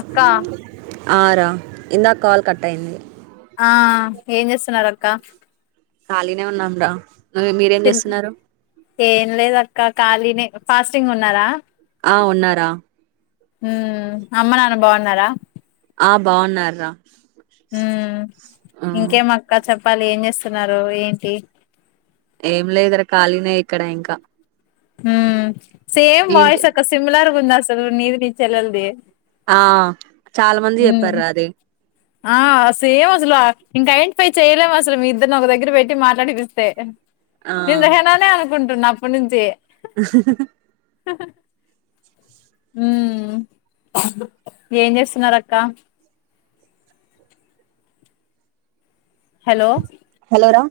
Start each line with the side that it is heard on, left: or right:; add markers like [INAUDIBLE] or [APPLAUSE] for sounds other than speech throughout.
left: అక్కా
right: ఆ రా ఇందాక కాల్ కట్ అయింది.
left: ఆ ఏం చేస్తున్నారు అక్క?
right: ఖాళీనే ఉన్నాం రా నువ్ మీరేం
left: తిన్
right: చేస్తున్నారు?
left: ఏం లేద్ అక్క ఖాళీనే ఫాస్టింగ్ ఉన్నారా?
right: ఆ ఉన్నారా.
left: ఉమ్ అమ్మ నాన్న బాగున్నారా?
right: ఆ బాన్నరురా.
left: హ్మ్ ఇంకేమక్క చెప్పాలి ఏం చేస్తున్నారు ఏంటి?
right: ఏం లేదు ర ఖాళీనే ఇక్కడ ఇంకా.
left: హ్మ్ సేమ్
right: ఏంటి
left: వాయిస్ అక్క సిమ్లర్ గా ఉంది. అస్సలు నీది నీ చెల్లల్దీ.
right: ఆ చాలా మంది ఎప్పారు రా అది.
left: ఆ సేమ్ అసలు ఇంకా ఐడెంటిఫై చేయలేము అసలు మీ ఇద్దరిని ఒక దగ్గర పెట్టి మాట్లాడిపిస్తే
right: ఆ
left: నేను రెహానానే అనుకుంటున్నా అప్పట్ నుంచి
right: [UNINTELLIGIBLE]
left: ఆ హ హ్మ్ ఏం చేస్తున్నారు అక్క? హలో
right: హలోరా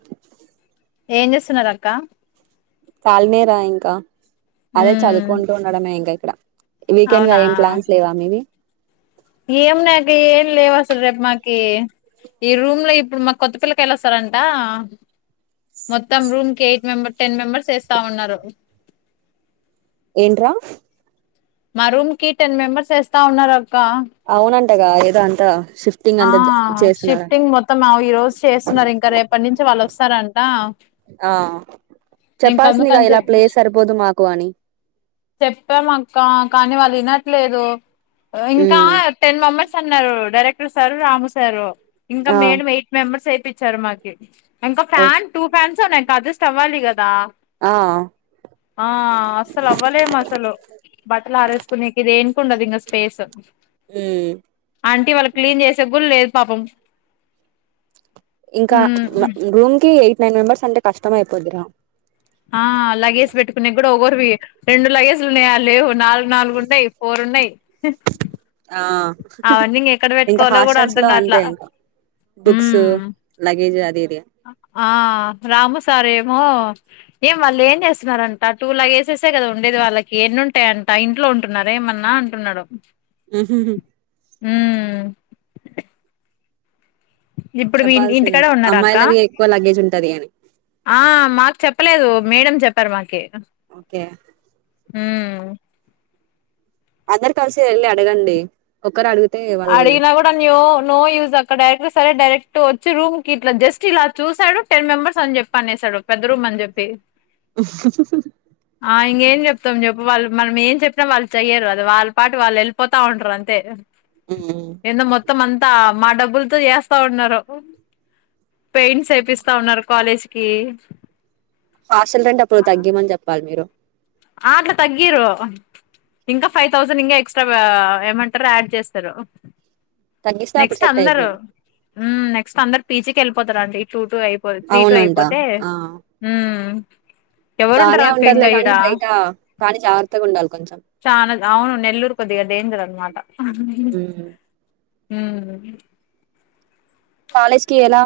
left: ఏం చేస్తున్నారు అక్క?
right: కాల్ మేర ఇంకా అదే
left: ఉమ్
right: చదువుకుంటూ ఉండడమే ఇంకా ఇక్కడ వీకెండ్ గా
left: అవునా
right: ఏం ప్లాన్స్ లేవా మీవి?
left: ఏం ఉన్నాయి అక్క ఏమి లేవసలు రేపు మాకి.. ఈ రూమ్ లో ఇప్పుడు మాకు కొత్త పిల్లకియళొస్తారంట! మొత్తం రూమ్ కి ఎయిట్ మెంబర్ టెన్ మెంబర్స్ యేస్తా ఉన్నారు.
right: ఏంట్రా?
left: మా రూమ్ కి టెన్ మెంబెర్స్ యేస్తా ఉన్నారు అక్క
right: అవునంటగా ఏదో అంతా షిఫ్టింగ్
left: ఆ
right: అంతా జ- చేస్తున్నారంట
left: షిఫ్టింగ్ మొత్తం ఆవ్ ఈ రోజు చేస్తున్నారు ఇంకా రేపటి నుంచి వాళ్ళు వస్తారంట.
right: ఆ
left: ఇంక
right: చెప్పాల్సిందిగా
left: అందుకని
right: ఇలా ప్లేస్ సరిపోదు మాకు అని
left: చెప్పాం అక్క కానీ వాళ్ళు వినట్ లేదు ఇంకా
right: ఉమ్
left: టెన్ మెంబర్స్ అన్నారు. Director sir Ramu sir. ఇంకా
right: ఆ
left: మేడం ఎయిట్ మెంబర్స్ ఏపీచ్చారు. మాకి ఇంకా
right: ఓ
left: ఫ్యాన్ టూ ఫ్యాన్ స్ ఉన్నాయి ఇంకా అడ్జస్ట్ అవ్వలి కాద్
right: ఆ
left: ఆ అసలు అవ్వలేము అసలు బట్టలు ఆరేసుకునేకి ఇదేంట్ ఉండదు ఇంగ స్పేస్
right: ఉమ్
left: ఆంటీ ఇవాల్ క్లీన్ చేసేగుడ్ లేదు పాపం
right: ఇంకా
left: మ్మ్
right: రూమ్ కి ఎయిట్ నైన్ మెంబెర్స్ అంటే కష్టం అయిపోద్దిరా.
left: ఆ లగేజ్ పెట్టుకునేకు ఓవర్ వి రెండు లగేజ్ ఉన్నాయా ఆ లేవు నాలుగు నాలుగు ఉన్నాయి ఫోర్ ఉన్నాయి
right: ఆ
left: అవన్నీ ఇంగ ఎక్కడ
right: ఇంకా
left: పెట్టుకోవాలో కూడా
right: హాస్టల్స్
left: అర్ధం
right: లో అంతే
left: కాట్లా
right: ఇంకా బుక్స్
left: మ్మ్
right: లగేజ్ అద్
left: ఆ రాము సార్ ఏ ఓ ఏం వాళ్ళు ఏం చేస్తున్నారంట టూ లాగేసేసే కదా ఉండేది వాళ్ళకి ఎన్నింటాయంట ఇంట్లో ఉంటున్నారు ఏమన్నా అంటున్నాడు. ఇప్పుడు మీ ఈ
right: చెప్పాల్సింది
left: ఇంటికాడే ఉన్నారా అక్క
right: అమ్మాయిలవి ఎక్కువ లగేజ్ ఉంటది అని
left: ఆ మాక్ చెప్పలేదు. మేడం చెప్పారు మాకి
right: ఓకే
left: హ్మ్
right: అందరు కలిసి వెళ్ళి అడగండి ఒక్కరు అడుగుత్
left: అడిగినా కూడా న్యో నో యూజ్ అక్కడ డైరెక్ట్ సరే డైరెక్ట్ టు వచ్చి రూమ్ కి ఇట్లా జస్ట్ ఇలా చూసాడు టెన్ మెంబర్స్ అని చెప్ప అనేసాడు పెద్ద రూమ్ అని చెప్పి
right: [UNINTELLIGIBLE]
left: ఆ ఎంగేం చెప్తాం చెప్పు వాళ్ళు మనం ఏం చెప్పినా వాళ్ళు చెయ్యరు. కదా వాళ్ళ పాటు వాళ్ళు వెళ్ళిపోతా ఉంటారు అంతే
right: ఉ ఉమ్
left: ఏందో మొత్తం అంతా మా డబ్బులతో ఏస్తా ఉన్నారు. పెయింట్స్ ఏపిస్తా ఉన్నారు కాలేజ్కి
right: హాస్టల్ రెంట్ అప్పుడు తగ్గియమని చెప్పాలి మీరు
left: ఆ అట్లా తగ్గియరు. ఇంకా ఫైవ్ థౌసండ్ ఇంకా ఎక్స్ట్రా ఏమంటారు యాడ్ చేస్తారు.
right: తగ్గిస్తే అప్పుడు
left: నెక్స్ట్
right: సెట్
left: అందరూ
right: అయిపోద్ది
left: నెక్స్ట్ అందరు పీజికి వెళ్ళిపోతారండి టూ టూ అయిపో త్రీ టూ
right: అవునంట
left: అయిపోతే
right: ఆ
left: హ్మ్
right: బానే ఉంటదిలే గానీ బయట కానీ జాగ్రత్తగా ఉండాలి. కొంచెం
left: చానా అవును నెల్లూరు కొద్దిగా డేంజర్ అనమాట
right: ఉమ్
left: హ్మ్
right: కాలేజ్కి ఎలా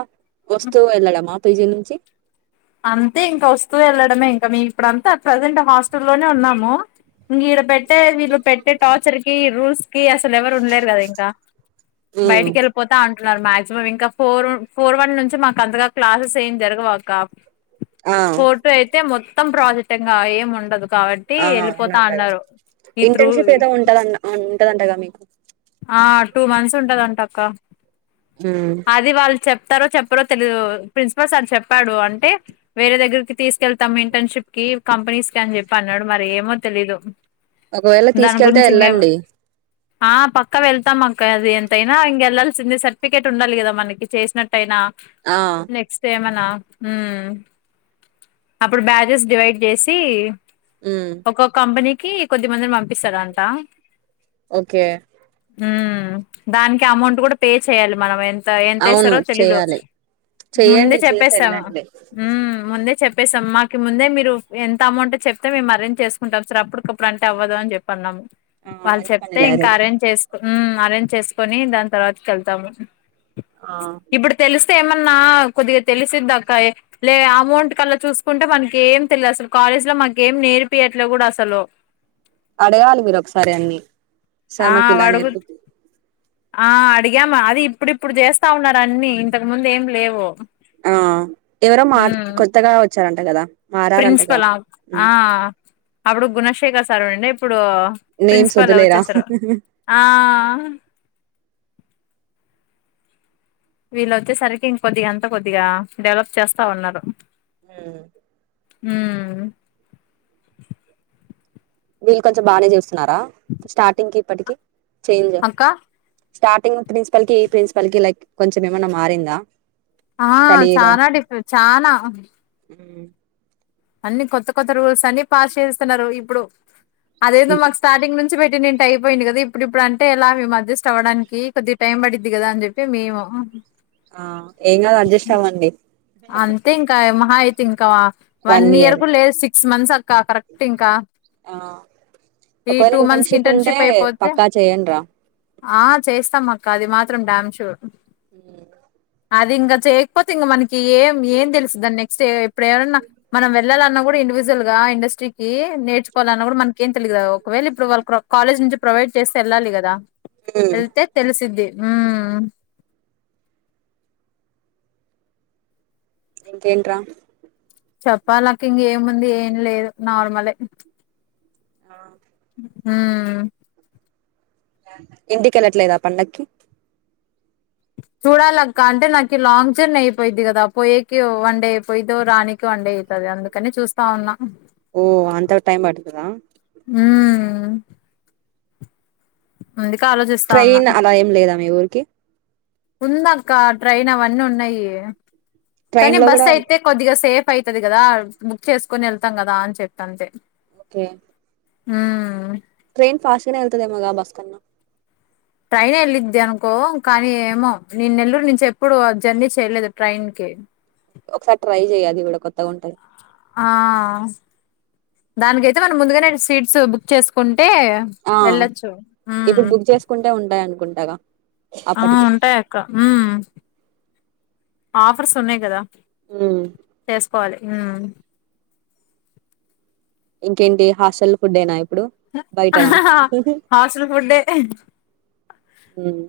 right: వస్తూ వెళ్ళడం ఆ పీజి నుంచి
left: అంతే ఇంకా వస్తూ వెళ్ళడమే ఇంకా మేము ఇప్పుడంతా ప్రజెంట్ హాస్టల్లోనే ఉన్నాము. ఇంగిడ పెట్టే వీళ్లు పెట్టే టార్చర్ కి రూల్స్ కి అసలు ఎవరు ఉండలేరు కదా ఇంకా
right: ఉమ్
left: బయటికి వెళ్ళిపోతా అన్ అంటున్నారు మాక్సిమం ఇంకా ఫోర్ ఫోర్ వన్ నుంచి మాకు అంతగా క్లాసెస్ ఏం జరగవక్క
right: ఆ
left: ఫోటో అయితే మొత్తం ప్రాజెక్టుంగా ఏం ఉండదు. కావట్టి
right: ఆ
left: వెళ్ళిపోతా
right: అవునంటగా
left: అన్నారు ఈ త్రూ
right: ఇంటర్న్షిప్ ఏదో ఉంటదన్ ఉంటదంటగా మీకు
left: ఆ టూ మంత్స్ ఉంటుదంట అక్క
right: ఉమ్
left: అది వాళ్ళు చెప్ చెప్తరో చెప్పరో తెలిదు ప్రిన్సిపల్ సార్ చెప్పాడు. అంటే వేరే దగ్గరకి తీసుకెళ్తాము ఇంటర్న్షిప్ కి ఈ కంపెనీస్కి అని చెప్పి అన్నాడు మరి ఏమో తెలీదు.
right: ఒకవేళ
left: దాని
right: తీసుకెళ్తే
left: గురించి ఇంకేం
right: ఏళ్ళండి.
left: ఆ పక్కా వెళ్తాం అక్క అది ఎంతైనా ఇంగేళ్లాల్సిందే సర్టిఫికెట్ ఉండాలి. కదా మనకి చేసినట్టు యినా
right: ఆ
left: నెక్స్ట్ ఏమనా ఉమ్ అప్పుడు బ్యాజెస్ డివైడ్ చేసి
right: ఉమ్
left: ఒక్కో కంపెనీకి కొద్ది మందిని పంపిస్తార్ అంటా
right: ఓకే
left: ఉమ్ దానికి అమౌంట్ కూడా పే చేయ్యాలి మనం ఎ త
right: అవును
left: ఎంతస్తారో తెలీదు
right: చెయ్యాలి
left: ముందే
right: చెయ్యండి చేసి
left: చెప్పేస్తాం.
right: వెళ్ళండి
left: ఉమ్ ముందే చెప్ చెప్పేసాం మాకు ముందే మీరు ఎంత అమౌంట్ చెప్తే మేము అరేంజ్ చేసుకుంటాం సార్ అప్పుటికప్పుడు అంటే అవ్వదు అని జెప్ప్ అన్నాము.
right: ఆ
left: వాళ్ళు
right: మంచి
left: చెప్తే
right: పనిలే
left: ఇంకా
right: అది
left: అరేంజ్ చేసుకు అరేంజ్ చేసుకొని దాని తర్వాతకి వెళ్తాము.
right: ఆ
left: ఇప్పుడు తెలుస్ త్ ఏమన్నా కొద్దిగా తెలిసిదిక్క లే అమౌంట్ కలా చూసుకుంటే మనకి ఏం తెలిదు అసలు క కాలేజ్లో మాగేం నేర్పియట్లే కూడా అసలు
right: అడగాలి మీరొకసారి అన్ని
left: ఆ
right: సార్మకిిలా
left: అడుగు
right: నేర్పు
left: ఆ అడిగామ్ అది ఇప్పుడుప్పుడు చేస్తా ఉన్నారు అన్ని ఇంతకు ముందు ఏం లేవు.
right: ఆ ఎవరో మాట్
left: మ్మ్
right: కొత్తగా వచ్చారంట కదా మారారంటగా
left: ప్రిన్సిపల్ ఆ ఆ అప్పుడు గుణశేఖర్ సారు ఉండే ఇప్పుడు ఇప్పుడు
right: నేమ్స్
left: ప్రిన్సిపాల్
right: వద్దులేరా
left: వచ్చేసారు ఆ వీళ్ళు వచ్చేసరికి ఇంకొద్దిగా అంతా కొద్దిగా డెవలప్ చేస్తా ఉన్నారు.
right: ఉమ్
left: ఉమ్
right: వీళ్ళు కొంచెం బానే చేస్తున్నారా స్టార్టింగ్కి ఇప్పటికి చేంజ్
left: అక్క
right: స్టార్టింగ్ ప్రిన్సిపల్కిఈ ప్రిన్సిపల్కి లైక్ కొంచెం ఏమన్నా మారిందా?
left: ఆ
right: స్టడీలో
left: చానా డిఫరెంట్ చానా అన్ని కొత్త కొత్త రూల్స్ అన్ని పాస్ చేసేస్తున్నారు. ఇప్పుడు అదేదో మాకు స్టార్టింగ్ నుంచి చ్ పెట్టింటి అయిపోయింది. కదా ఇప్పుడు ఇప్పుడు అంటే ఇలా మేము అడ్జస్ట్ అవ్వడానికి కొద్ది టైం పడిద్ది కదాని చెప్పి మేము
right: ఆ ఏం గాద్ అడ్జస్ట్ అవ్వండి.
left: అంతే ఇంకా యమహా అయితే ఇంకా వన్ ఇయర్ కు లేదు. సిక్ సిక్స్ మంత్స్ అక్క కరెక్ట్ ఇంకా
right: ఆ
left: ఈ
right: ఒకవేళ
left: టూ మంత్స్ కి
right: ఉంటే
left: ఇంటర్న్షిప్ అయిపోతే
right: పక్కా చేయండి రా
left: ఆ చేస్తాం అక్ అది మాత్రం డ్యామ్ షూర్
right: ఉమ్
left: అది ఇంగ చేయకపోతే ఇంగ మనకి ఏం ఏం తెలుసుద్ దాని నెక్స్ట్ ఎప్పుడు ఎవరన్నా మనం వెళ్లాలన్నా కూడా ఇండివిజువల్ గా ఇండస్ట్రీకీ నేర్చుకోల అన్న కూడా మనకేం తెలిదు కదా ఒకవేళ ఇప్పుడు వాళ్ళు క్రా కాలేజ్ నుంచి ప్రొవైడ్ చేస్తే వెళ్ళాలి కదా ఏళ్తే తెలిసిద్ది ఊమ్
right: ఇంకేంట్రా?
left: చెప్పాలక్క ఇంగేముంది ఏం లేదు. నార్మలే
right: ఆ
left: ఊమ్
right: ఇంటికెళ్ళట్లేదా పండక్కి? [UNINTELLIGIBLE]
left: చూడాలక్క అంటే నాకి లాంగ్ జర్నీ అయిపోయిద్ది కదా పోయేకి వన్ డే పోయితో రానికి వన్ డే అయితది. ఇగ అందుకని చూస్తా ఉన్న
right: ఓ అంత టైమ్ పడతదా.
left: ఉమ్ అందుకే ఆలోచిస్తా ఉన్నా
right: ట్రైన్ అలా ఏం లేదా మీ ఊరికి
left: ఉందక్క ట్రైన్ అవన్నీ ఉన్నయి
right: ట్రైన్
left: కానీ
right: లో
left: బస్
right: కూడా
left: అయితే కొద్దిగా సేఫ్ అయితది కదా బుక్ చేసుకుని వెళ్తాం కదా అని చెప్పి అంతే
right: ఓకే
left: హ్మ్
right: ట్రైన్ ఫాస్ట్ గానే వెళ్తదేమోగా బస్ కన్నా
left: ట్రైన్ వెళ్ళిద్ది అనుకో కానీ ఏమో నేను నెల్లూరు నుంచి ఎప్పుడు ఆ జర్నీ చేయలేదు ట్రైన్ కి కే
right: ఒకసారి ట్రై చెయి‌ అది‌ కూడా కొత్తగుంటది.
left: ఆ దానికయితే మనం ముందుగనే సీట్సు బుక్ చేసుకున్ ట్టే
right: ఆ
left: ఎళ్లొచ్చు ఉమ్
right: ఇప్పుడు బుక్ చేసుకుంటే ఉంటాయి అనుకుంటాగా
left: ఆ
right: అప్పటికి
left: ఉంటాయ్ అక్క‌ ఉమ్ ఆఫర్స్ ఉన్నాయ్ కదా
right: ఉమ్
left: కోవాలి ఉమ్
right: ఇంకేంటి హాస్టల్ ఫుడ్ ఏనా ఇప్
left: ఆ హాస్టల్ ఫుడ్డే
right: ఉమ్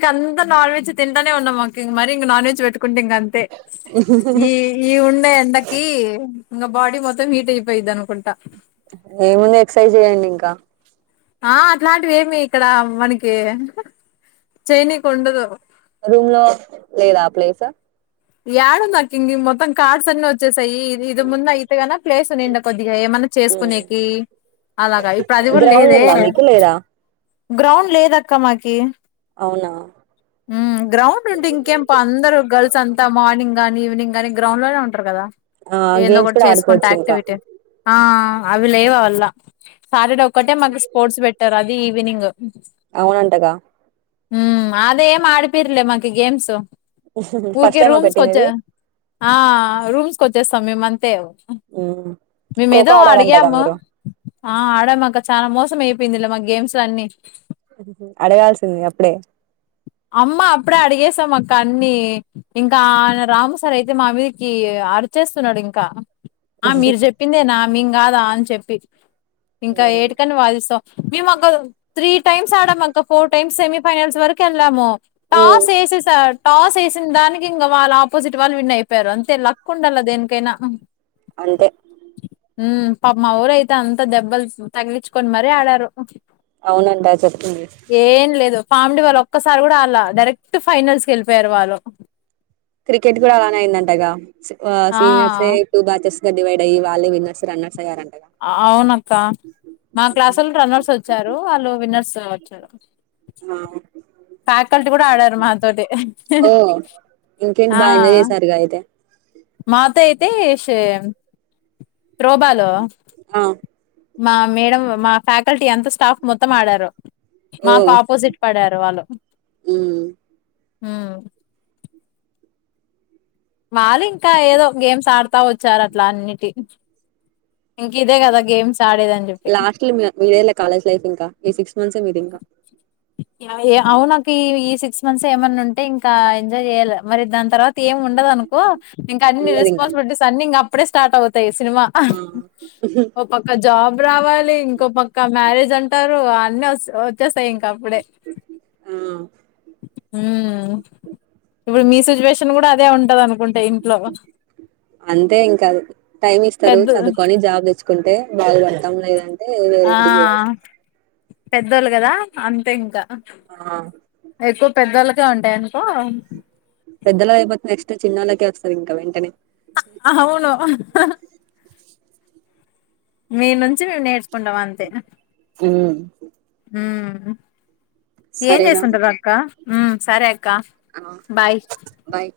left: ఇంకా అంత నాన్ వెెజ్ తింటనే ఉన్నాం మాకు ఇ మరి నాన్ వెెజ్ వెట్ కుంటే ఇంగ అంతే ఈ ఈ ఉండే ఎండకి ఇంగ బడీ మొత్తం హీట్ అయిపోయిద్ది. అనుకుంటా
right: ఏముంది ఎక్సర్సైజ్ చెయ్యండి ఇంకా
left: ఆ అట్లాంటివి ఏమి ఇక్కడ మనకి చైనీకు ఉండదు.
right: రూమ్ లో లేదా ఆ ప్లేస్
left: ఏడుంది అక్క ఎంగింగ్ మొత్తం కార్డ్సన్ వచ్చే ఈ ఇది ముందు అయితేగా ప్లేసు నిండ కొద్దిగా ఏమన
right: హ్మ్
left: చేసుకునేకి అలాగా ఇప్పుడు అది కూడా లేదే.
right: అ
left: గ్రౌండ్ లేదక్క మాకి
right: అవునా
left: ఉమ్ గ్రౌండ్ ఉంటే ఇంకేం అందరు గర్ల్స్ అంతా మార్నింగ్ గానీ ఈవినింగ్ గానీ గ్రౌండ్ లోనే ఉంటరు కదా
right: ఆ
left: ఏందో
right: గేమ్స్
left: ఒక
right: కూడా
left: చేసుకుంటా
right: ఆడుకోవచ్చు ఇంకా
left: యాక్టివిటీ ఆ అవి లేవు అ వల్ల సాటర్డే ఒక్కటే మాకు స్పోర్ట్స్ పెట్టారు అది ఈవినింగ్
right: అవునంటగా
left: ఉమ్ అదే ఏం ఆడిపిర్లే మకి గేమ్స్
right: ఫస్ట్
left: ఊరికే
right: టైమా
left: రూమ్స్కి
right: పెట్టింది
left: వచ్చే
right: ఇది
left: ఆ రూమ్స్కి వచ్చేస్తాం మేం అంతే
right: మ్మ్
left: మేము ఏదో
right: ఖోఖో ఆడారంటగా
left: అడిగాము
right: మీరు
left: ఆ ఆడేమాక్ చానా మోసం పిందిలో మా గేమ్స్ అన్నీ
right: అడగాల్సింది అప్పుడే
left: అమ్మ అప్పుడే అడిగసాం అక్క అన్ని ఇంకా ఆయన రాముసార్ అయితే మా మీదికి ఆడు అరిచేస్తున్నాడు. ఇంకా ఆ మీరు చెప్పిందేనా మేం కాదా అని చెప్పి ఇంకా ఏటుకని వాదిస్తాం మేము ఒక త్రీ టైమ్స్ ఆడాంఅక్కా ఫోర్ టైమ్స్ సెమీఫైనల్స్ వరకు వెళ్ళమో
right: మ్మ్
left: టాస్ ఏసే స టాస్ ఏసిన దానిక్ ఇంకా వాళ్ళ ఆపోజిట్ వాళ్ళు విన్న అయిపోరు అంతే లక్ ఉండాల దేనికైనా
right: అంతే
left: ఉమ్ పాప్ మాఒళ్ళైతే అంతా దెబ్బలు తగిలించుకొని మరీ ఆడారు.
right: అవునంటా చెప్తుంది.
left: డి వాళ్ళు ఒక్కసారి కూడా అడ్లా డైరెక్ట్ ఫైనల్స్ కి వెళిపోయారు వాళ్ళు
right: క్రికెట్ కూడా అలానే అయిందంటగా
left: ఆ
right: సీనియర్స్ టూ బ్యాచేస్ గ డివైడ్ అయ్యి వల్లే విన్నర్స్ రన్నర్స్ అయ్యారన్
left: అవునక్క మా క్లాసుళ్ళు రన్నర్స్ వచ్చారు. వాళ్ళు విన్నర్స్ వచ్చారు
right: ఆ
left: ఫ్యాకల్టీ కూడా ఆడారు మాతోటి
right: ఓ ఇంకేంటి
left: ఆ
right: బాగా ఎంజాయ్ చేసారుగా అయితే
left: మాతో అయితే షే త్రో బాల్
right: ఆ
left: మా మేడం మా ఫ్యాకల్టీ అంత స్టాఫ్ మొత్తం ఆడారు.
right: ఓ
left: మాకు ఆపోజిట్ పడారు వాళ్ళు
right: మ్మ్
left: వాళ్ళు ఇంకా ఏదో గేమ్స్ ఆడతా వచ్చారు అట్లా అన్నిటి ఇంక ఇదే కదా గేమ్స్ ఆడేదని చెప్పి
right: లాస్ట్ లో మీ మీదేలా కాలేజ్ లైఫ్ ఇంకా ఈ సిక్స్ మంత్స్ మీది ఇంకా
left: అవు నాకు ఈ ఈ సిక్స్ మంత్స్ ఏమన్నా ఉంటే ఇంకా ఎంజాయ్ చేయాలి. మరి దాని తర్వాత ఏం ఉండదు. అనుకో ఇంకా అన్ని
right: ఉండదు ఇంకా
left: రెస్పాన్సిబిలిటీస్ అన్ని ఇంక అప్పుడే స్టార్ట్ అవుత్ త్ యి సినిమా
right: ఆ
left: ఒ పక్క జాబ్ రావాలి ఇంకో పక్క మ్యారేజ్ అంటారు. అన్ని వస్ వచ్చేస్తాయి ఇంకా అప్పుడే
right: ఆ
left: ఉమ్ ఇప్పుడు మీసు సిచువేషన్ కూడా అదే ఉంటదనుకో
right: అంతే ఇంకా టైం ఇస్ తాను
left: పెద్ద
right: చదువుకొని జాబ్ తెచ్చుకుంటే బాగు పెడతాం లేదంటే వేరే ఇంటికి పోవాల్సి
left: పెద్దలు కదా అంతే ఇంకా
right: ఆ
left: ఎక్కువ పెద్దల్లోకే ఉంటాయనుకో
right: పెద్దల్లోది అయిపోతే నెక్స్ట్ ఇంకా చిన్నోళ్లకే వస్తది ఇంకా వెంటనే
left: ఆ అవును మీ నుంచి మేము నేర్చుకుంటాం అంతే
right: ఉమ్
left: ఉమ్ ఏం
right: సరేరా
left: చేస్తుంటారు అక్క ఉమ్ సరే అక్క
right: ఆ
left: బాయ్
right: బాయ్